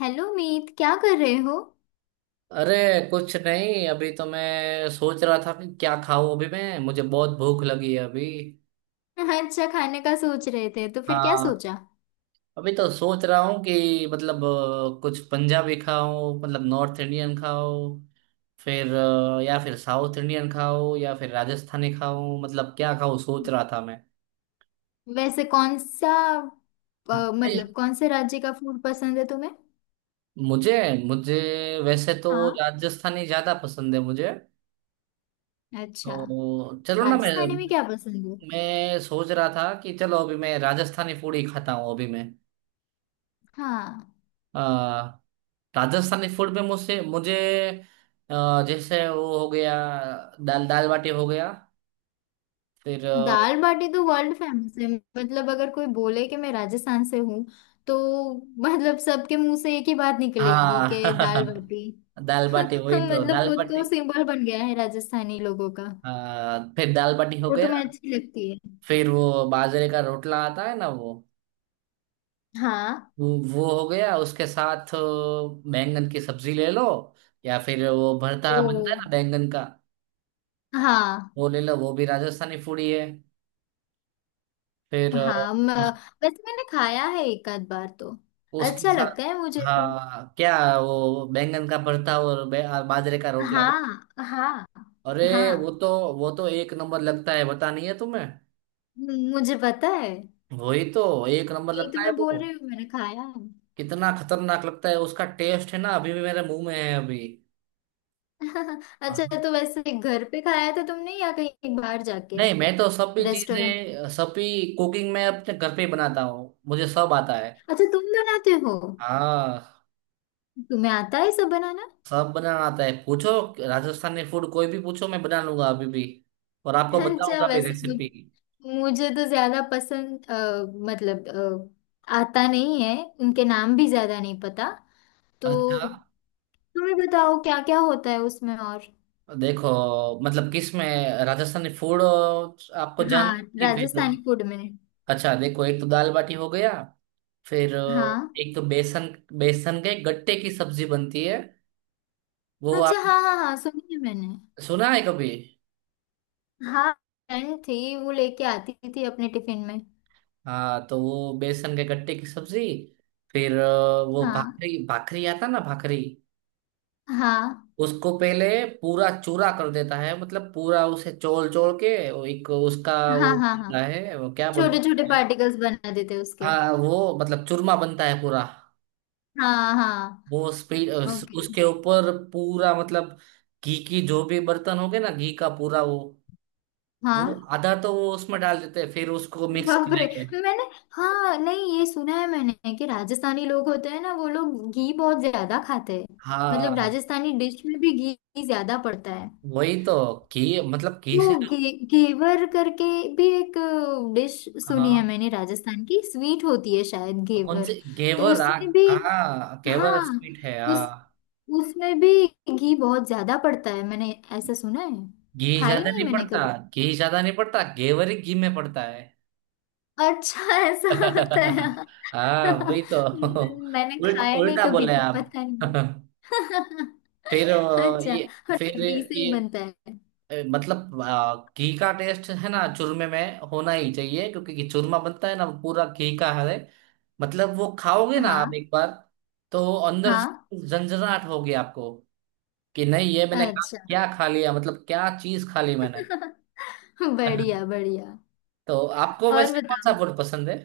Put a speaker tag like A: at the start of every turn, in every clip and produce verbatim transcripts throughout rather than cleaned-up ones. A: Hello Meet, क्या कर रहे हो।
B: अरे, कुछ नहीं। अभी तो मैं सोच रहा था कि क्या खाऊं। अभी मैं मुझे बहुत भूख लगी है अभी।
A: हाँ, अच्छा खाने का सोच रहे थे तो फिर क्या
B: हाँ,
A: सोचा।
B: अभी तो सोच रहा हूँ कि मतलब अ, कुछ पंजाबी खाऊं, मतलब नॉर्थ इंडियन खाऊं, फिर अ, या फिर साउथ इंडियन खाऊं, या फिर राजस्थानी खाऊं। मतलब क्या खाऊं सोच रहा था मैं।
A: वैसे कौन सा अ,
B: नहीं,
A: मतलब कौन से राज्य का फूड पसंद है तुम्हें।
B: मुझे मुझे वैसे तो
A: हाँ,
B: राजस्थानी ज्यादा पसंद है मुझे।
A: अच्छा।
B: तो चलो ना, मैं
A: राजस्थानी में क्या पसंद है।
B: मैं सोच रहा था कि चलो, अभी मैं राजस्थानी फूड ही खाता हूँ अभी मैं।
A: हाँ।
B: अ, राजस्थानी फूड में मुझसे मुझे अ, जैसे वो हो गया, दाल दाल बाटी हो गया, फिर अ,
A: दाल बाटी तो वर्ल्ड फेमस है। मतलब अगर कोई बोले कि मैं राजस्थान से हूँ तो मतलब सबके मुंह से एक ही बात निकलेगी कि दाल
B: हाँ।
A: बाटी।
B: दाल बाटी, वही तो
A: मतलब
B: दाल
A: वो तो
B: बाटी।
A: सिंबल बन गया है राजस्थानी लोगों का।
B: अ, फिर दाल बाटी हो
A: वो तुम्हें
B: गया,
A: अच्छी लगती है।
B: फिर वो बाजरे का रोटला आता है ना, वो
A: हाँ।
B: वो वो हो गया। उसके साथ अ, बैंगन की सब्जी ले लो, या फिर वो भरता
A: ओ,
B: बनता है ना बैंगन का,
A: हाँ।
B: वो ले लो, वो भी राजस्थानी फूड ही है। फिर अ,
A: हाँ, म, वैसे मैंने खाया है एक आध बार तो।
B: उसके
A: अच्छा
B: साथ
A: लगता है मुझे भी।
B: हाँ क्या, वो बैंगन का भरता और बे- आ, बाजरे का रोटला, वो
A: हाँ, हाँ,
B: अरे,
A: हाँ।
B: वो तो वो तो एक नंबर लगता है, पता नहीं है तुम्हें।
A: मुझे पता है यही।
B: वही तो, एक नंबर
A: तो
B: लगता है
A: मैं बोल
B: वो।
A: रही हूँ, मैंने खाया है।
B: कितना खतरनाक लगता है, उसका टेस्ट है ना अभी भी मेरे मुंह में है अभी।
A: अच्छा,
B: हाँ।
A: तो वैसे घर पे खाया था तुमने या कहीं बाहर जाके।
B: नहीं, मैं तो सभी
A: रेस्टोरेंट।
B: चीजें, सभी कुकिंग मैं अपने घर पे ही बनाता हूँ, मुझे सब आता है।
A: अच्छा, तुम बनाते हो।
B: हाँ,
A: तुम्हें आता है सब बनाना।
B: सब बनाना आता है, पूछो। राजस्थानी फूड कोई भी पूछो, मैं बना लूंगा अभी भी, और आपको
A: अच्छा,
B: बताऊंगा भी
A: वैसे
B: रेसिपी।
A: मुझ- मुझे तो ज्यादा पसंद, अ, मतलब, अ, आता नहीं है। उनके नाम भी ज्यादा नहीं पता, तो
B: अच्छा
A: तुम्हें बताओ क्या क्या होता है उसमें और।
B: देखो, मतलब किस में, राजस्थानी फूड आपको जानना
A: हाँ,
B: है कि फिर।
A: राजस्थानी फूड में।
B: अच्छा देखो, एक तो दाल बाटी हो गया, फिर अ,
A: हाँ।
B: एक तो बेसन बेसन के गट्टे की सब्जी बनती है। वो
A: अच्छा,
B: आप
A: हाँ हाँ हाँ, सुनी है मैंने।
B: सुना है कभी।
A: हाँ, फ्रेंड थी, वो लेके आती थी अपने टिफिन में।
B: हाँ, तो वो बेसन के गट्टे की सब्जी। फिर अ, वो
A: हाँ,
B: भाखरी भाखरी आता ना, भाखरी।
A: हाँ,
B: उसको पहले पूरा चूरा कर देता है, मतलब पूरा उसे चोल चोल के वो एक उसका वो
A: हाँ। हाँ, हाँ।
B: बनता है, वो क्या
A: छोटे छोटे
B: बोलते हैं।
A: पार्टिकल्स बना देते उसके।
B: हाँ, वो मतलब चूरमा बनता है पूरा।
A: हाँ, हाँ।
B: वो स्पीड
A: ओके।
B: उसके ऊपर पूरा, मतलब घी की जो भी बर्तन हो गए ना, घी का पूरा वो वो
A: हाँ।
B: आधा तो वो उसमें डाल देते हैं, फिर उसको मिक्स
A: बाप रे।
B: करेंगे।
A: मैंने, हाँ नहीं, ये सुना है मैंने कि राजस्थानी लोग होते हैं ना, वो लोग घी बहुत ज्यादा खाते हैं। मतलब
B: हाँ
A: राजस्थानी डिश में भी घी ज्यादा पड़ता है।
B: वही तो, घी मतलब घी
A: वो
B: से।
A: गे, घेवर करके भी एक डिश सुनी है
B: हाँ,
A: मैंने, राजस्थान की स्वीट होती है शायद
B: कौन
A: घेवर।
B: से
A: तो
B: घेवर,
A: उसमें भी,
B: हाँ हाँ, घेवर
A: हाँ,
B: स्वीट है
A: उस
B: हाँ।
A: उसमें भी घी बहुत ज्यादा पड़ता है, मैंने ऐसा सुना है।
B: घी
A: खाई
B: ज्यादा
A: नहीं
B: नहीं
A: मैंने
B: पड़ता,
A: कभी।
B: घी ज्यादा नहीं पड़ता, घेवर ही घी में पड़ता है।
A: अच्छा, ऐसा होता है।
B: हाँ वही तो।
A: मैंने
B: उल्टा
A: खाया नहीं
B: उल्टा
A: कभी,
B: बोले
A: पता
B: आप।
A: नहीं।
B: फिर अ,
A: अच्छा,
B: ये
A: और
B: फिर
A: डबली से ही
B: ये
A: बनता है।
B: ए, मतलब आ, घी का टेस्ट है ना, चूरमे में होना ही चाहिए, क्योंकि घी- चूरमा बनता है ना, वो पूरा घी का है। मतलब वो खाओगे ना आप
A: हाँ
B: एक बार, तो अंदर
A: हाँ।
B: से झंझनाहट होगी आपको कि नहीं, ये मैंने खा,
A: अच्छा।
B: क्या खा लिया, मतलब क्या चीज खा ली मैंने।
A: बढ़िया बढ़िया।
B: तो आपको
A: और
B: वैसे कौन सा
A: बताओ।
B: फूड पसंद है।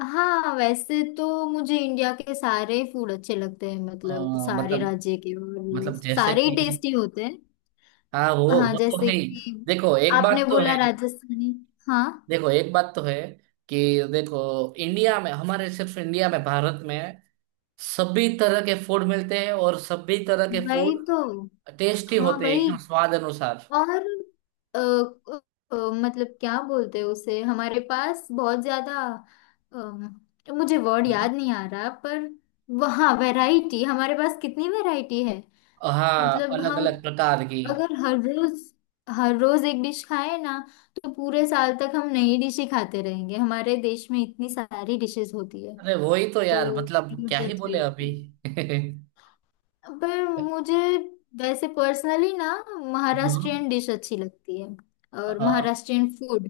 A: हाँ, वैसे तो मुझे इंडिया के सारे फूड अच्छे लगते हैं,
B: अ,
A: मतलब सारे
B: मतलब
A: राज्य के, और वो
B: मतलब जैसे
A: सारे ही
B: कि
A: टेस्टी होते हैं।
B: हाँ, वो
A: हाँ,
B: वो तो
A: जैसे
B: है ही।
A: कि
B: देखो एक
A: आपने
B: बात तो
A: बोला
B: है,
A: राजस्थानी। हाँ,
B: देखो एक बात तो है कि देखो, इंडिया में हमारे, सिर्फ इंडिया में, भारत में सभी तरह के फूड मिलते हैं, और सभी तरह के
A: वही
B: फूड
A: तो।
B: टेस्टी
A: हाँ,
B: होते हैं,
A: वही।
B: एकदम स्वाद अनुसार।
A: और अ, अ, अ, मतलब क्या बोलते हैं उसे, हमारे पास बहुत ज्यादा, अम, मुझे वर्ड याद
B: मतलब
A: नहीं आ रहा, पर वहाँ वैरायटी, हमारे पास कितनी वैरायटी है।
B: हाँ,
A: मतलब
B: अलग
A: हम
B: अलग प्रकार की।
A: अगर हर रोज हर रोज एक डिश खाएं ना, तो पूरे साल तक हम नई डिश ही खाते रहेंगे। हमारे देश में इतनी सारी डिशेस होती है।
B: अरे वही तो यार,
A: तो
B: मतलब क्या
A: मुझे
B: ही
A: अच्छी
B: बोले
A: लगती
B: अभी।
A: है। पर मुझे, वैसे पर्सनली ना,
B: हम्म।
A: महाराष्ट्रियन डिश अच्छी लगती है। और
B: अ,
A: महाराष्ट्रियन फूड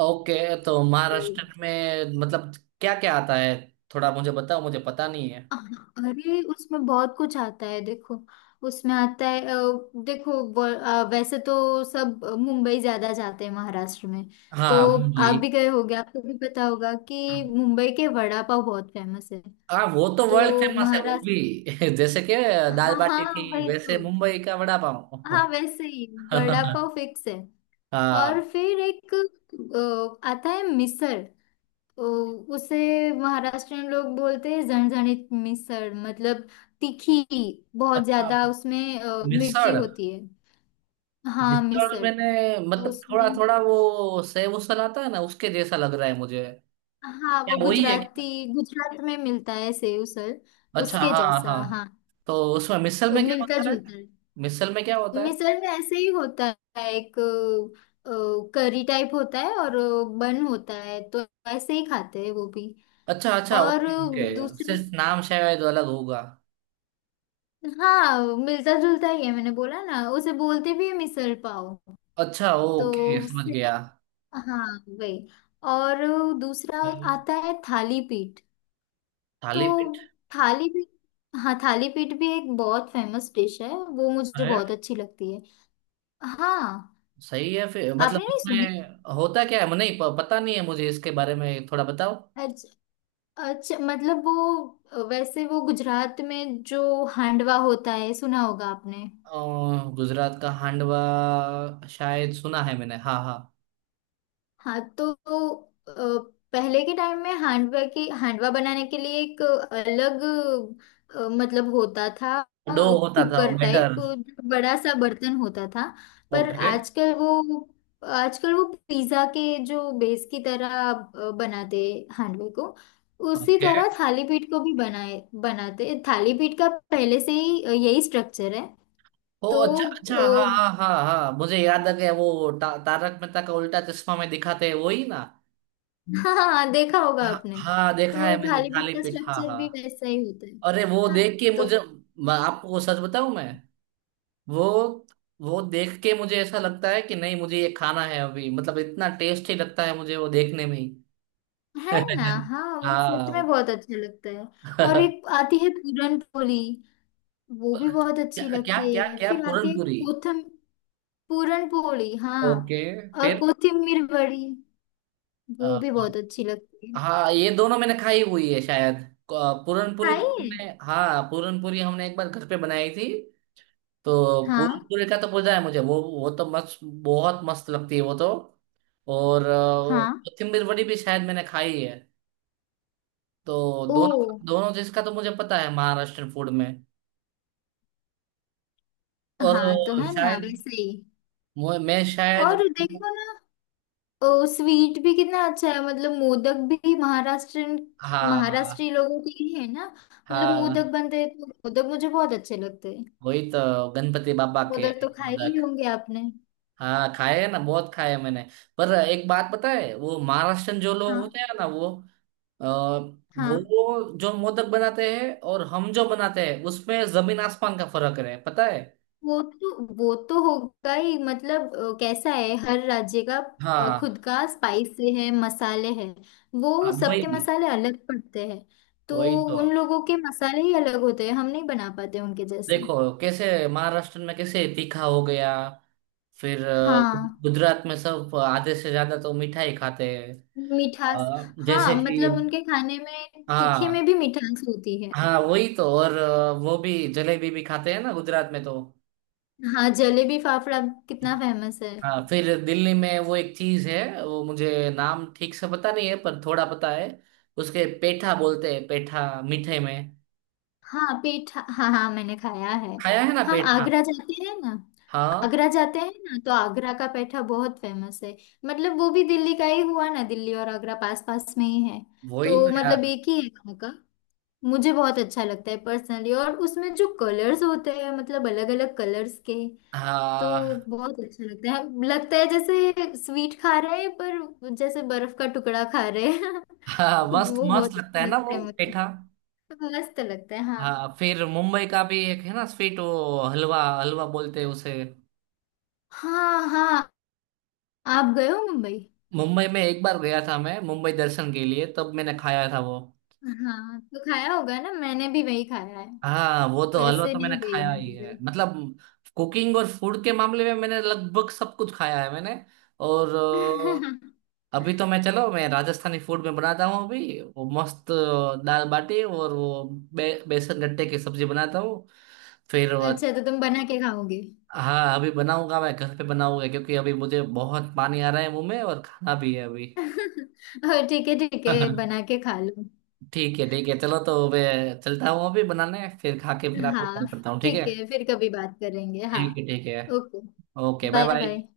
B: ओके, तो
A: तो,
B: महाराष्ट्र में मतलब क्या क्या आता है, थोड़ा मुझे बताओ, मुझे पता नहीं है।
A: अरे उसमें बहुत कुछ आता है। देखो, उसमें आता है अ, देखो, व- अ, वैसे तो सब मुंबई ज्यादा जाते हैं महाराष्ट्र में। तो
B: हाँ मुंबई।
A: आप भी गए होगे, आपको भी पता होगा कि मुंबई के वड़ा पाव बहुत फेमस है।
B: हाँ, वो तो वर्ल्ड
A: तो
B: फेमस है वो
A: महाराष्ट्र,
B: भी। जैसे कि दाल
A: हाँ
B: बाटी
A: हाँ,
B: थी,
A: वही
B: वैसे
A: तो।
B: मुंबई का वड़ा पाव।
A: हाँ, वैसे ही, वड़ा पाव फिक्स है।
B: हाँ
A: और फिर एक अ, आता है मिसल। ओ, उसे महाराष्ट्रियन लोग बोलते हैं झणझणीत मिसळ, मतलब तीखी बहुत ज्यादा, उसमें अ, मिर्ची
B: मिसल।
A: होती है। हाँ
B: जितना भी
A: मिसळ।
B: मैंने,
A: तो
B: मतलब थोड़ा
A: उसमें,
B: थोड़ा, वो सेब उसल आता है ना, उसके जैसा लग रहा है मुझे।
A: हाँ, वो
B: क्या वही है
A: गुजराती,
B: क्या।
A: गुजरात में मिलता है सेव उसल,
B: अच्छा
A: उसके
B: हाँ
A: जैसा,
B: हाँ।
A: हाँ,
B: तो उसमें मिसल
A: अ,
B: में क्या
A: मिलता
B: होता है,
A: जुलता है।
B: मिसल में क्या होता है।
A: मिसळ में ऐसे ही होता है, एक करी टाइप होता है, और अ, बन होता है। तो ऐसे ही खाते हैं वो भी।
B: अच्छा अच्छा,
A: और
B: ओके ओके,
A: दूसरा,
B: सिर्फ नाम शायद अलग होगा।
A: हाँ मिलता जुलता ही है, मैंने बोला ना, उसे बोलते भी है मिसल पाव।
B: अच्छा
A: तो
B: ओके, समझ
A: उससे,
B: गया।
A: हाँ, वही। और दूसरा आता है थाली पीठ। तो
B: थाली पीठ।
A: थाली पीठ, हाँ थाली पीठ भी एक बहुत फेमस डिश है, वो मुझे
B: अरे
A: बहुत अच्छी लगती है। हाँ,
B: सही है। फिर मतलब
A: आपने नहीं सुनी।
B: उसमें होता क्या है, मुझे नहीं प- पता नहीं है मुझे, इसके बारे में थोड़ा बताओ।
A: अच्छा, अच्छा मतलब वो, वैसे वो गुजरात में जो हांडवा होता है, सुना होगा आपने।
B: अ, गुजरात का हांडवा शायद सुना है मैंने हाँ हाँ।
A: हाँ, तो अ, पहले के टाइम में हांडवा की, हांडवा बनाने के लिए एक अलग अ, मतलब होता था, अ,
B: डो होता था वो
A: कुकर टाइप
B: बैटर।
A: बड़ा सा बर्तन होता था। पर
B: ओके
A: आजकल वो, आजकल वो पिज्जा के जो बेस की तरह अ, बनाते हांडवे को, उसी
B: ओके।
A: तरह थाली पीठ को भी बनाए बनाते। थाली पीठ का पहले से ही अ, यही स्ट्रक्चर है।
B: ओ
A: तो
B: अच्छा अच्छा हाँ। हाँ हाँ हाँ, मुझे याद आ गया, वो ता, तारक मेहता का उल्टा चश्मा में दिखाते हैं, वही ना।
A: हाँ हाँ, देखा होगा
B: हाँ
A: आपने।
B: हाँ, देखा है
A: तो
B: मैंने
A: थाली पीठ
B: थाली
A: का
B: पीठ, हाँ
A: स्ट्रक्चर भी
B: हाँ।
A: वैसा ही होता है।
B: अरे वो
A: हाँ,
B: देख के
A: तो
B: मुझे, मैं आपको सच बताऊं, मैं वो वो देख के मुझे ऐसा लगता है कि नहीं, मुझे ये खाना है अभी, मतलब इतना टेस्टी लगता है मुझे वो देखने में ही।
A: है ना। हाँ, वो सच में
B: हाँ।
A: बहुत अच्छा लगता है। और
B: क्या
A: एक आती है पूरन पोली, वो भी बहुत अच्छी
B: क्या
A: लगती
B: क्या
A: है।
B: क्या
A: फिर आती
B: पूरन
A: है
B: पूरी।
A: कोथम, पूरन पोली हाँ,
B: ओके,
A: और
B: फिर
A: कोथिमीर बड़ी, वो
B: अ,
A: भी बहुत अच्छी लगती है।
B: हाँ, ये दोनों मैंने खाई हुई है शायद। क- पूरनपुरी
A: खाई
B: तो
A: है।
B: हमने, हाँ, पूरनपुरी हमने एक बार घर पे बनाई थी, तो
A: हाँ,
B: पूरनपुरी का तो पता है मुझे, वो वो तो मस्त, बहुत मस्त लगती है वो तो। और अ,
A: हाँ।
B: कोथिम्बीर वड़ी भी शायद मैंने खाई है, तो
A: ओ।
B: दोनों, दोनों जिसका तो मुझे पता है महाराष्ट्र फूड में। और
A: हाँ, तो
B: अ,
A: है ना,
B: शायद
A: वैसे ही।
B: मु- मैं शायद
A: और देखो ना, ओ स्वीट भी कितना अच्छा है, मतलब मोदक भी महाराष्ट्रन,
B: हाँ
A: महाराष्ट्री लोगों के लिए है ना। मतलब मोदक
B: हाँ
A: बनते हैं, तो मोदक मुझे बहुत अच्छे लगते हैं।
B: वही तो, गणपति बाबा के।
A: मोदक तो खाए ही होंगे आपने।
B: हाँ, खाए हैं ना, बहुत खाए हैं मैंने। पर एक बात पता है, वो महाराष्ट्रन जो लोग
A: हाँ।
B: होते हैं ना वो अ,
A: हाँ,
B: वो जो मोदक बनाते हैं और हम जो बनाते हैं, उसमें जमीन आसमान का फर्क है, पता है।
A: वो तो, वो तो होगा ही, मतलब अ, कैसा है हर राज्य का, अ,
B: हाँ
A: खुद का स्पाइसी है, मसाले हैं,
B: हाँ,
A: वो सबके
B: वही
A: मसाले अलग पड़ते हैं। तो
B: वही तो।
A: उन लोगों के मसाले ही अलग होते हैं, हम नहीं बना पाते उनके जैसे।
B: देखो कैसे, महाराष्ट्र में कैसे तीखा हो गया। फिर अ,
A: हाँ,
B: गुजरात में सब आधे से ज्यादा तो मिठाई खाते हैं।
A: मिठास।
B: अ,
A: हाँ,
B: जैसे कि
A: मतलब उनके खाने में तीखे में
B: हाँ
A: भी मिठास होती है।
B: हाँ वही तो। और अ, वो भी जलेबी भी खाते हैं ना गुजरात में तो।
A: हाँ, जलेबी फाफड़ा, कितना फेमस है।
B: हाँ, फिर दिल्ली में वो एक चीज है, वो मुझे नाम ठीक से पता नहीं है, पर थोड़ा पता है। उसके पेठा बोलते हैं, पेठा, मीठे में।
A: हाँ, पीठा, हाँ हाँ मैंने खाया है।
B: खाया है ना
A: हम
B: पेठा।
A: आगरा जाते हैं ना,
B: हाँ
A: आगरा जाते हैं ना, तो आगरा का पेठा बहुत फेमस है। मतलब वो भी दिल्ली का ही हुआ ना, दिल्ली और आगरा पास पास में ही है।
B: वही तो
A: तो मतलब
B: यार।
A: एक ही है वहाँ का। मुझे बहुत अच्छा लगता है पर्सनली, और उसमें जो कलर्स होते हैं, मतलब अलग अलग कलर्स के, तो
B: हाँ
A: बहुत अच्छा लगता है। लगता है जैसे स्वीट खा रहे हैं, पर जैसे बर्फ का टुकड़ा खा रहे हैं।
B: हाँ, मस्त
A: वो
B: मस्त
A: बहुत
B: लगता है
A: अच्छा
B: ना
A: लगता
B: वो
A: है मुझे।
B: पेठा।
A: मस्त लगता है, हाँ।
B: हाँ, फिर मुंबई का भी एक है ना स्वीट, वो हलवा, हलवा बोलते हैं उसे।
A: हाँ, हाँ। आप गए हो मुंबई।
B: मुंबई में एक बार गया था मैं, मुंबई दर्शन के लिए, तब मैंने खाया था वो।
A: हाँ, तो खाया होगा ना, मैंने भी वही खाया है।
B: हाँ, वो तो हलवा
A: वैसे
B: तो मैंने
A: नहीं गई
B: खाया
A: मैं
B: ही है।
A: मुंबई।
B: मतलब कुकिंग और फूड के मामले में मैंने लगभग सब कुछ खाया है मैंने। और अ, अभी तो मैं, चलो मैं राजस्थानी फूड में बनाता हूँ अभी, वो मस्त अ, दाल बाटी और वो बे, बेसन गट्टे की सब्जी बनाता हूँ, फिर वो-
A: अच्छा, तो तुम बना के खाओगे।
B: हाँ अभी बनाऊंगा मैं, घर पे बनाऊंगा, क्योंकि अभी मुझे बहुत पानी आ रहा है मुंह में, और खाना भी है अभी।
A: और ठीक है ठीक है, बना के खा लो।
B: ठीक है ठीक है, चलो तो मैं चलता हूँ अभी बनाने, फिर खा के फिर आपको
A: हाँ,
B: कॉल करता हूँ, ठीक है।
A: ठीक है, फिर कभी बात करेंगे, हाँ।
B: ठीक है ठीक है।
A: Okay,
B: okay, bye
A: bye
B: bye.
A: Bye.